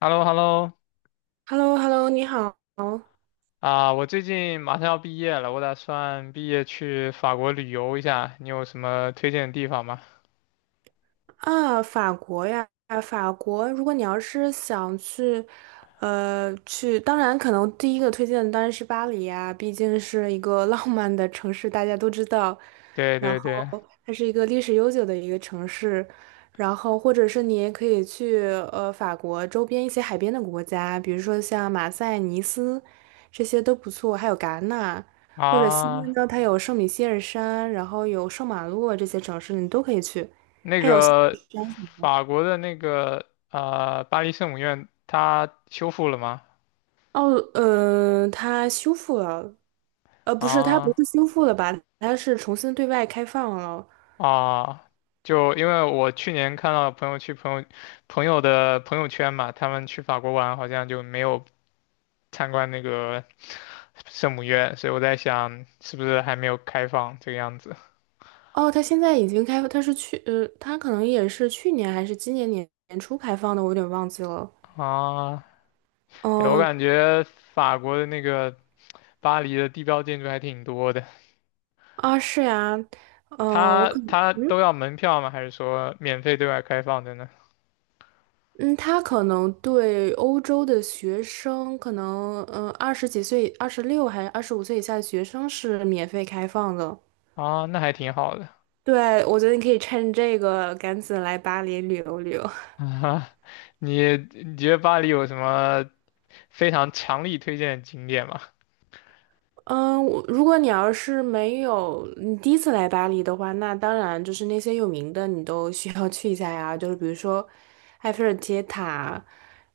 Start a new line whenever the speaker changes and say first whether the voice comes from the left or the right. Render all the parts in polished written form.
left: h e l l o h e l l o
right: h e l l o h e l l o 你好。
left: 啊，我最近马上要毕业了，我打算毕业去法国旅游一下，你有什么推荐的地方吗？
right: 啊，法国呀，啊法国，如果你要是想去，当然可能第一个推荐的当然是巴黎呀，毕竟是一个 浪漫的城市，大家都知道。
left: 对
right: 然
left: 对
right: 后
left: 对。
right: 它是一个历史悠久的一个城市，然后或者是你也可以去法国周边一些海边的国家，比如说像马赛、尼斯，这些都不错，还有戛纳。或者西边
left: 啊，
right: 呢，它有圣米歇尔山，然后有圣马洛这些城市，你都可以去。
left: 那个法国的那个巴黎圣母院，它修复了吗？
right: 哦，它修复了，不是，它不
left: 啊。
right: 是修复了吧？它是重新对外开放了。
left: 啊，就因为我去年看到朋友去朋友朋友的朋友圈嘛，他们去法国玩好像就没有参观那个圣母院，所以我在想是不是还没有开放这个样子。
right: 哦，它现在已经开，它是去，它可能也是去年还是今年年初开放的，我有点忘记了。
left: 啊，对，我
right: 哦，
left: 感觉法国的那个巴黎的地标建筑还挺多的。
right: 啊，是呀。呃，我
left: 它
right: 可
left: 它
right: 嗯
left: 都要门票吗？还是说免费对外开放的呢？
right: 嗯，它可能对欧洲的学生，可能，二十几岁、26还是25岁以下的学生是免费开放的。
left: 啊，那还挺好的。
right: 对，我觉得你可以趁这个赶紧来巴黎旅游旅游。
left: 啊，你觉得巴黎有什么非常强力推荐的景点吗？
right: 嗯，我如果你要是没有你第一次来巴黎的话，那当然就是那些有名的你都需要去一下呀，就是比如说埃菲尔铁塔，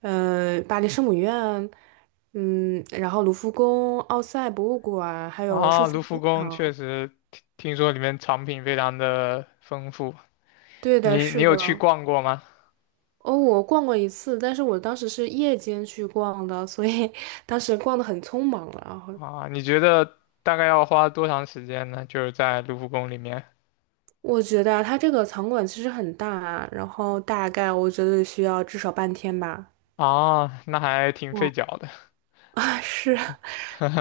right: 巴黎圣母院，嗯，然后卢浮宫、奥赛博物馆，还有圣
left: 啊，
right: 心
left: 卢浮
right: 教
left: 宫确
right: 堂。
left: 实听说里面藏品非常的丰富。
right: 对的，
left: 你
right: 是
left: 有去
right: 的。
left: 逛过吗？
right: 哦，我逛过一次，但是我当时是夜间去逛的，所以 当时逛的很匆忙了。
left: 啊，你觉得大概要花多长时间呢？就是在卢浮宫里面。
right: 我觉得啊它这个场馆其实很大啊，然后大概我觉得需要至少半天吧。
left: 啊，那还挺费
right: 哇，
left: 脚的。
right: 啊，是，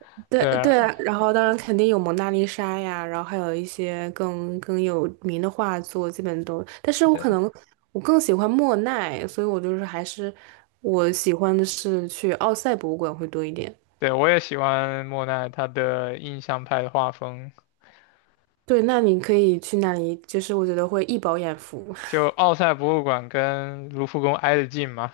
right: 对
left: 对
right: 对啊，
left: 啊，
right: 然后当然肯定有蒙娜丽莎呀，然后还有一些更有名的画作，基本都。但是我
left: 对
right: 可能我更喜欢莫奈，所以我就是还是我喜欢的是去奥赛博物馆会多一点。
left: 对，我也喜欢莫奈他的印象派的画风。
right: 对，那你可以去那里，就是我觉得会一饱眼福。
left: 就奥赛博物馆跟卢浮宫挨得近嘛。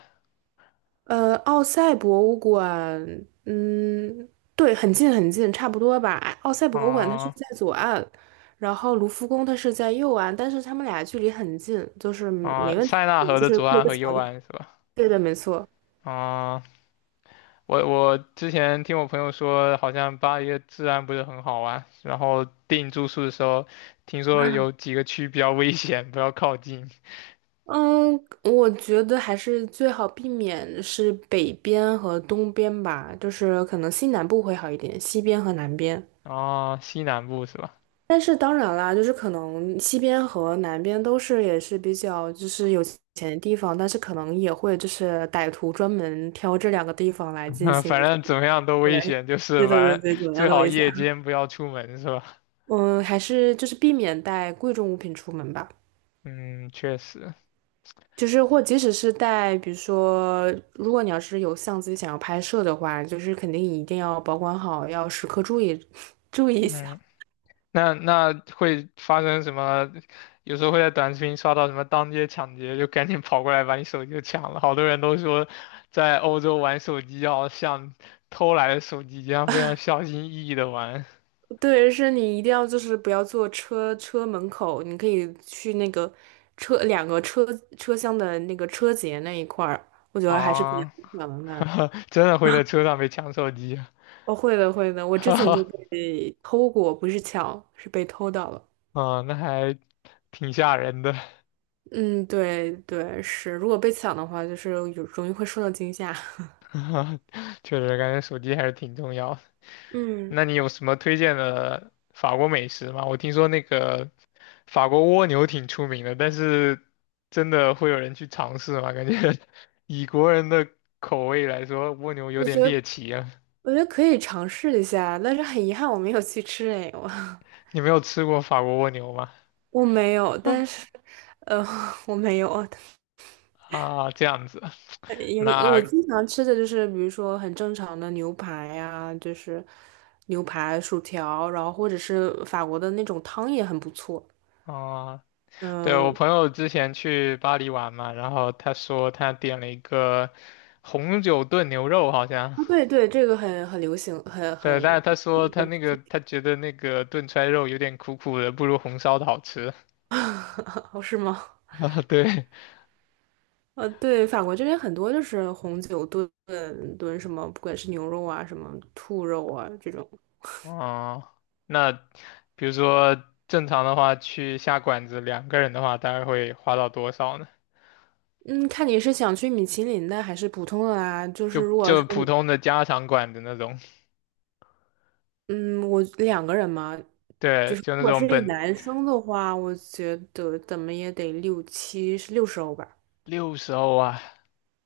right: 奥赛博物馆，嗯，对，很近很近，差不多吧。奥赛博物馆它是
left: 啊。
right: 在左岸，然后卢浮宫它是在右岸，但是它们俩距离很近，就是
left: 啊，
right: 没问题，
left: 塞纳河
right: 就
left: 的
right: 是
left: 左
right: 过一
left: 岸
right: 个
left: 和
right: 桥
left: 右
right: 就。
left: 岸是吧？
right: 对的，没错。
left: 啊、我之前听我朋友说，好像巴黎的治安不是很好啊，然后订住宿的时候，听说有几个区比较危险，不要靠近。
right: 嗯，我觉得还是最好避免是北边和东边吧，就是可能西南部会好一点，西边和南边。
left: 啊，西南部是吧？
right: 但是当然啦，就是可能西边和南边都是也是比较就是有钱的地方，但是可能也会就是歹徒专门挑这两个地方来进 行
left: 反
right: 一些。
left: 正怎么样都危
right: 对，
left: 险，就
right: 对
left: 是
right: 对对
left: 反正
right: 对，怎么样
left: 最
right: 的
left: 好
right: 危险？
left: 夜间不要出门是吧？
right: 嗯，还是就是避免带贵重物品出门吧。
left: 嗯，确实。
right: 就是或即使是带，比如说，如果你要是有相机想要拍摄的话，就是肯定一定要保管好，要时刻注意 注意一
left: 嗯，
right: 下。
left: 那那会发生什么？有时候会在短视频刷到什么当街抢劫，就赶紧跑过来把你手机就抢了。好多人都说，在欧洲玩手机要像偷来的手机一样，非常小心翼翼的玩。
right: 对，是你一定要就是不要坐车车门口，你可以去那个车两个车车厢的那个车节那一块儿，我觉得还是比较
left: 啊，
right: 影响的那。
left: 真的会在车上被抢手机？
right: 哦，会的会的，我之前就
left: 哈。
right: 被偷过，不是抢，是被偷到了。
left: 啊，那还挺吓人的。
right: 嗯，对对是，如果被抢的话，就是有容易会受到惊吓。
left: 确实感觉手机还是挺重要的。
right: 嗯，
left: 那你有什么推荐的法国美食吗？我听说那个法国蜗牛挺出名的，但是真的会有人去尝试吗？感觉 以国人的口味来说，蜗牛有
right: 我觉
left: 点猎
right: 得
left: 奇啊。
right: 我觉得可以尝试一下，但是很遗憾我没有去吃哎，我
left: 你没有吃过法国蜗牛吗？
right: 我没有，
left: 嗯。
right: 但是 我没有，
left: 啊，这样子。
right: 有点，我
left: 那
right: 经常吃的就是，比如说很正常的牛排呀、就是牛排、薯条，然后或者是法国的那种汤也很不错。
left: 啊，对，我
right: 嗯，
left: 朋友之前去巴黎玩嘛，然后他说他点了一个红酒炖牛肉，好像
right: 啊，对对，这个很流行，很
left: 对，
right: 很
left: 但是他说他
right: 很，
left: 那个他觉得那个炖出肉有点苦苦的，不如红烧的好吃
right: 是吗？
left: 啊，对。
right: 对，法国这边很多就是红酒炖什么，不管是牛肉啊、什么兔肉啊这种。
left: 哦，那比如说正常的话，去下馆子两个人的话，大概会花到多少呢？
right: 嗯，看你是想去米其林的还是普通的啊？就是
left: 就
right: 如果
left: 就
right: 是
left: 普通的家常馆子那种。
right: 嗯，我两个人嘛，就
left: 对，
right: 是
left: 就
right: 如
left: 那
right: 果是
left: 种
right: 一
left: 本
right: 男生的话，我觉得怎么也得六七，是60欧吧。
left: 60欧啊，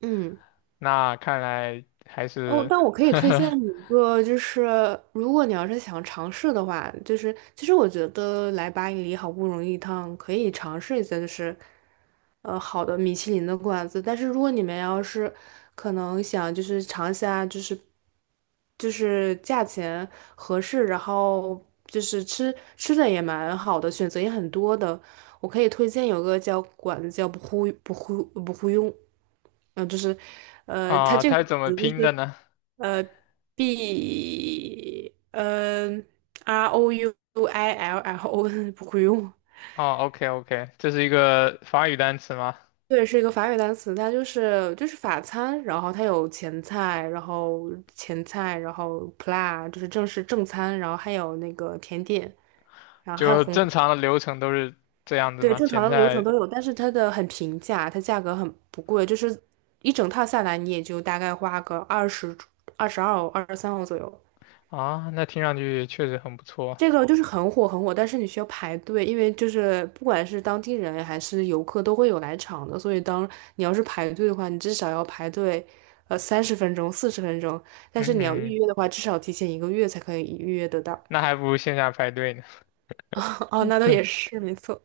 right: 嗯。
left: 那看来还
right: 哦，
left: 是
right: 但我可 以推荐你一个，就是如果你要是想尝试的话，就是其实我觉得来巴黎好不容易一趟，可以尝试一下，就是好的米其林的馆子。但是如果你们要是可能想就是尝一下，就是价钱合适，然后就是吃吃的也蛮好的，选择也很多的，我可以推荐有个叫馆子叫不忽不忽不忽用。嗯，呃就是，它
left: 啊，
right: 这
left: 他是
right: 个馆
left: 怎么
right: 子
left: 拼
right: 就
left: 的
right: 是
left: 呢？
right: 呃，B，r O U I L L O，不会用。
left: 哦，OK OK,这是一个法语单词吗？
right: 对，是一个法语单词，它就是法餐，然后它有前菜，然后 plat 就是正式正餐，然后还有那个甜点，然后还有
left: 就
right: 红酒。
left: 正常的流程都是这样子
right: 对，
left: 吗？
right: 正常
left: 前
right: 的流程
left: 菜、
right: 都有，但是它的很平价，它价格很不贵，就是一整套下来你也就大概花个二十二欧、23欧左右。
left: 啊，那听上去确实很不错。
right: 这个就是很火很火，但是你需要排队，因为就是不管是当地人还是游客都会有来场的，所以当你要是排队的话，你至少要排队，30分钟、四十分钟，但是你要
left: 嗯，
right: 预约的话，至少提前1个月才可以预约得到。
left: 那还不如线下排队呢。
right: 哦，那倒也是，没错。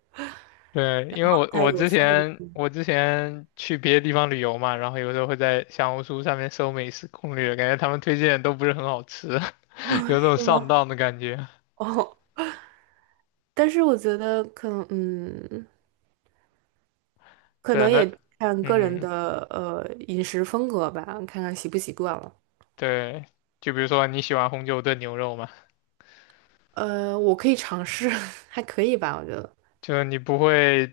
left: 对，因为我
right: 它
left: 我
right: 有
left: 之
right: 三个地
left: 前
right: 方
left: 我之前去别的地方旅游嘛，然后有时候会在小红书上面搜美食攻略，感觉他们推荐的都不是很好吃。有种
right: 是
left: 上
right: 吗？
left: 当的感觉。
right: 哦，但是我觉得可能，可
left: 对，
right: 能
left: 那
right: 也看个人
left: 嗯，
right: 的饮食风格吧，看看习不习惯了。
left: 对，就比如说你喜欢红酒炖牛肉嘛。
right: 我可以尝试，还可以吧，我觉得。
left: 就是你不会，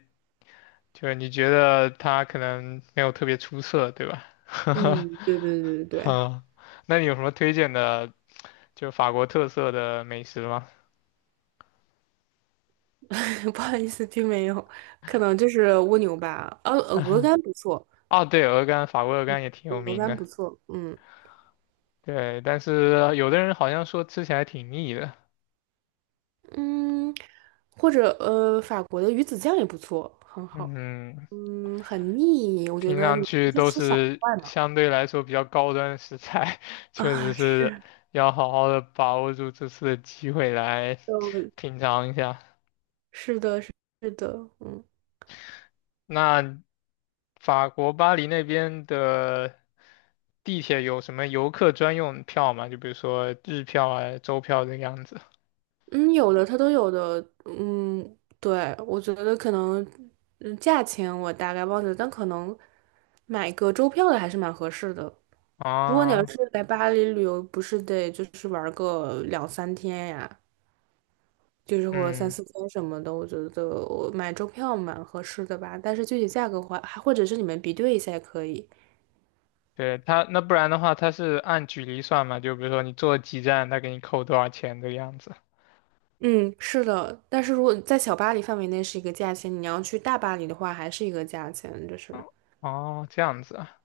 left: 就是你觉得它可能没有特别出色，对吧？
right: 嗯，对对对对对，
left: 哈，那你有什么推荐的就法国特色的美食嘛。
right: 不好意思，听没有，可能就是蜗牛吧。鹅肝不错，
left: 啊，对，鹅肝，法国鹅肝也挺有
right: 鹅
left: 名
right: 肝
left: 的。
right: 不错。嗯
left: 对，但是有的人好像说吃起来挺腻的。
right: 嗯，或者法国的鱼子酱也不错，很好。
left: 嗯，
right: 很腻，我觉
left: 听
right: 得
left: 上
right: 你可以
left: 去
right: 就
left: 都
right: 吃小
left: 是
right: 块嘛。
left: 相对来说比较高端的食材。确实
right: 啊，
left: 是
right: 是
left: 要好好的把握住这次的机会来
right: 的，
left: 品尝一下。
right: 是的，是的，
left: 那法国巴黎那边的地铁有什么游客专用票吗？就比如说日票啊、周票这个样子。
right: 嗯，有的它都有的。嗯，对，我觉得可能，价钱我大概忘记了，但可能买个周票的还是蛮合适的。如果你要
left: 啊，
right: 是来巴黎旅游，不是得就是玩个两三天呀，就是或三
left: 嗯。
right: 四天什么的，我觉得我买周票蛮合适的吧。但是具体价格的话，还或者是你们比对一下也可以。
left: 对他，那不然的话，他是按距离算嘛？就比如说你坐几站，他给你扣多少钱的样子。
right: 嗯，是的。但是如果在小巴黎范围内是一个价钱，你要去大巴黎的话还是一个价钱，就是。
left: 嗯。哦，这样子啊。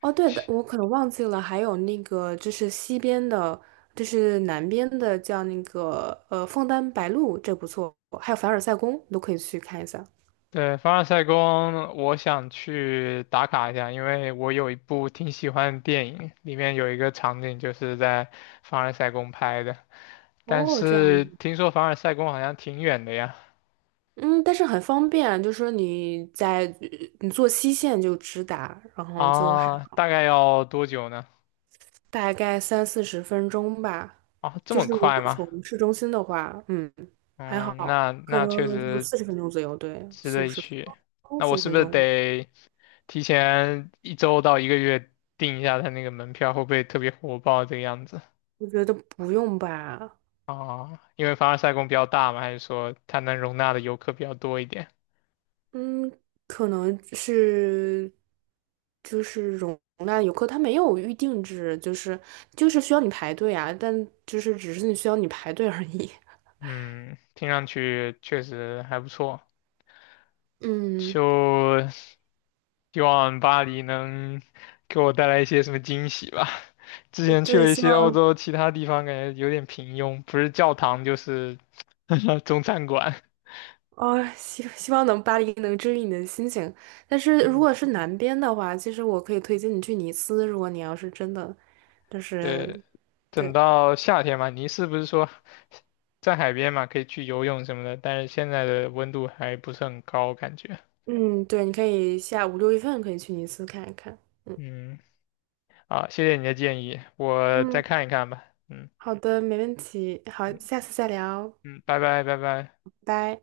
right: 哦，对的，我可能忘记了，还有那个就是西边的，就是南边的叫那个枫丹白露，这不错，还有凡尔赛宫都可以去看一下。
left: 对，凡尔赛宫，我想去打卡一下，因为我有一部挺喜欢的电影，里面有一个场景就是在凡尔赛宫拍的。但
right: 哦，这样。
left: 是听说凡尔赛宫好像挺远的呀。
right: 嗯，但是很方便，就是说你在你坐西线就直达，然后就还
left: 啊，大概要多久呢？
right: 大概三四十分钟吧。
left: 啊，这
right: 就
left: 么
right: 是如
left: 快
right: 果
left: 吗？
right: 从市中心的话，还
left: 嗯，
right: 好，
left: 那
right: 可
left: 那确
right: 能就
left: 实
right: 四十分钟左右，对，
left: 之
right: 四五
left: 类
right: 十分
left: 去。
right: 钟，
left: 那我
right: 四十
left: 是
right: 分
left: 不是
right: 钟。
left: 得提前一周到一个月订一下他那个门票，会不会特别火爆这个样子？
right: 我觉得不用吧。
left: 啊？因为凡尔赛宫比较大嘛，还是说它能容纳的游客比较多一点？
right: 嗯，可能是就是容纳游客，他没有预定制，就是需要你排队啊，但就是只是你需要你排队而已。
left: 嗯，听上去确实还不错，
right: 嗯。
left: 就希望巴黎能给我带来一些什么惊喜吧。之前去
right: 对，
left: 了一
right: 希
left: 些欧
right: 望
left: 洲其他地方，感觉有点平庸，不是教堂就是 中餐馆。
right: 哦，希望能巴黎能治愈你的心情。但是如果是南边的话，其实我可以推荐你去尼斯，如果你要是真的，就是
left: 对，等
right: 对，
left: 到夏天嘛，你是不是说在海边嘛，可以去游泳什么的？但是现在的温度还不是很高，感觉。
right: 嗯，对，你可以下五六月份可以去尼斯看一看。嗯
left: 嗯，好，谢谢你的建议，我再
right: 嗯，
left: 看一看吧。嗯。
right: 好的，没问题。好，下次再聊，
left: 嗯，拜拜拜拜。
right: 拜。